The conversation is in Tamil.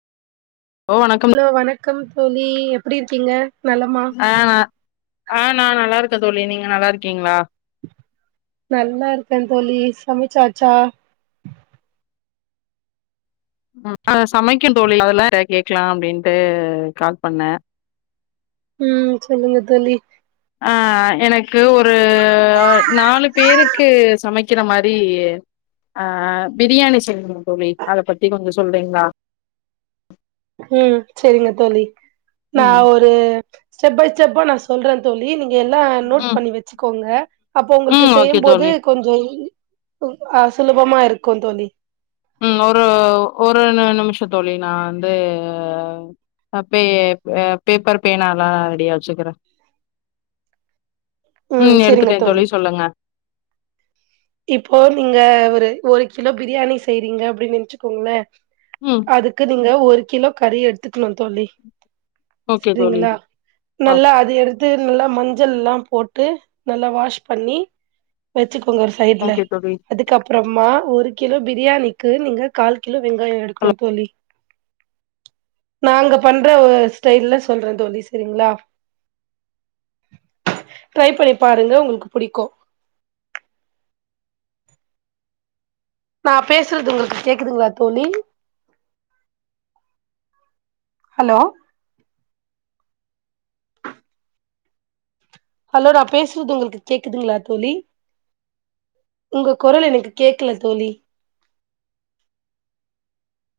ஓ வணக்கம் ஹலோ வணக்கம் தோழி எப்டி இருக்கீங்க நலமா ஆ நா ஆ நா நல்லா இருக்கே தோழி நீங்க நல்லா இருக்கீங்களா நல்லா இருக்கே தோழி சமைச்சாச்சா அ ஆ சமைக்கு தோழி அதெல்ல டே கேக்லா அப்டின்ட்டு கால் பண்ணே உம் சொல்லுங்க தோழி ஆ எனக்கு ஒரு நாலு பேருக்கு சமைக்கிற மாரி ஆ பிரியாணி செய்யனு தோழி அத பத்தி கொஞ்சோ சொல்றீங்களா உம் செரிங்க தோழி நா ம் ஒரு ஸ்டெப் பை ஸ்டெப்பா நாச் சொல்றே தோழி நீங் க எல்லா நோட் ம் பண்ணி வச்சுக்கோங்க அப்போ ம் உங்களுக்கு ஓகே செய்யும்போது தோழி கொஞ்சோ இ உம் ஆ சுலபமா இருக்கு தோழி உம் ஒரு ஒரு ந நிமிஷே தோழி நா வந்து அ பே பேப்பர் பேனா எல்லா ரெடியா வச்சுக்குறே ம் உம் செரிங்க எடுத்துட்டே தொழி தோழி சொல்லுங்க இப்போ நீங்க ஒரு ஒரு கிலோ பிரியாணி செய்றீங்க அப்டின்னு நென்ச்சுக்கோங்ளே ம் அதுக்கு நீங்க ஒரு கிலோ கறி எடு கிலோன் தோழி ஓகே தோழி செரிங்களா ஆ நல்லா அது எடுத்து நல்லா மந் சல்லாம் போட்டு நல்லா வாஷ் பண்ணி வெச்சுக்கோங்க சைடுல ஓகே தோழி அதுக்கப்புறமா ஒரு கிலோ பிரியாணிக்கு நீங்க கால் கிலோ வெங்காயோ எடுக்கணு தோழி நாங்க பண்ற ஓ ஸ்டைல்ல சொல்றே தோழி செரிங்ளா ட்ரை பண்ணி பாருங்க உங்களுக்கு புடிக்கு நா பேசுறது உங்களுக்கு கேக்குதுங்ளா தோழி ஹலோ ஹலோ நா பேசுறது உங்களுக்கு கேக்குதுங்களா தோழி உங்க குரல் எனக்கு கேக்கல தோழி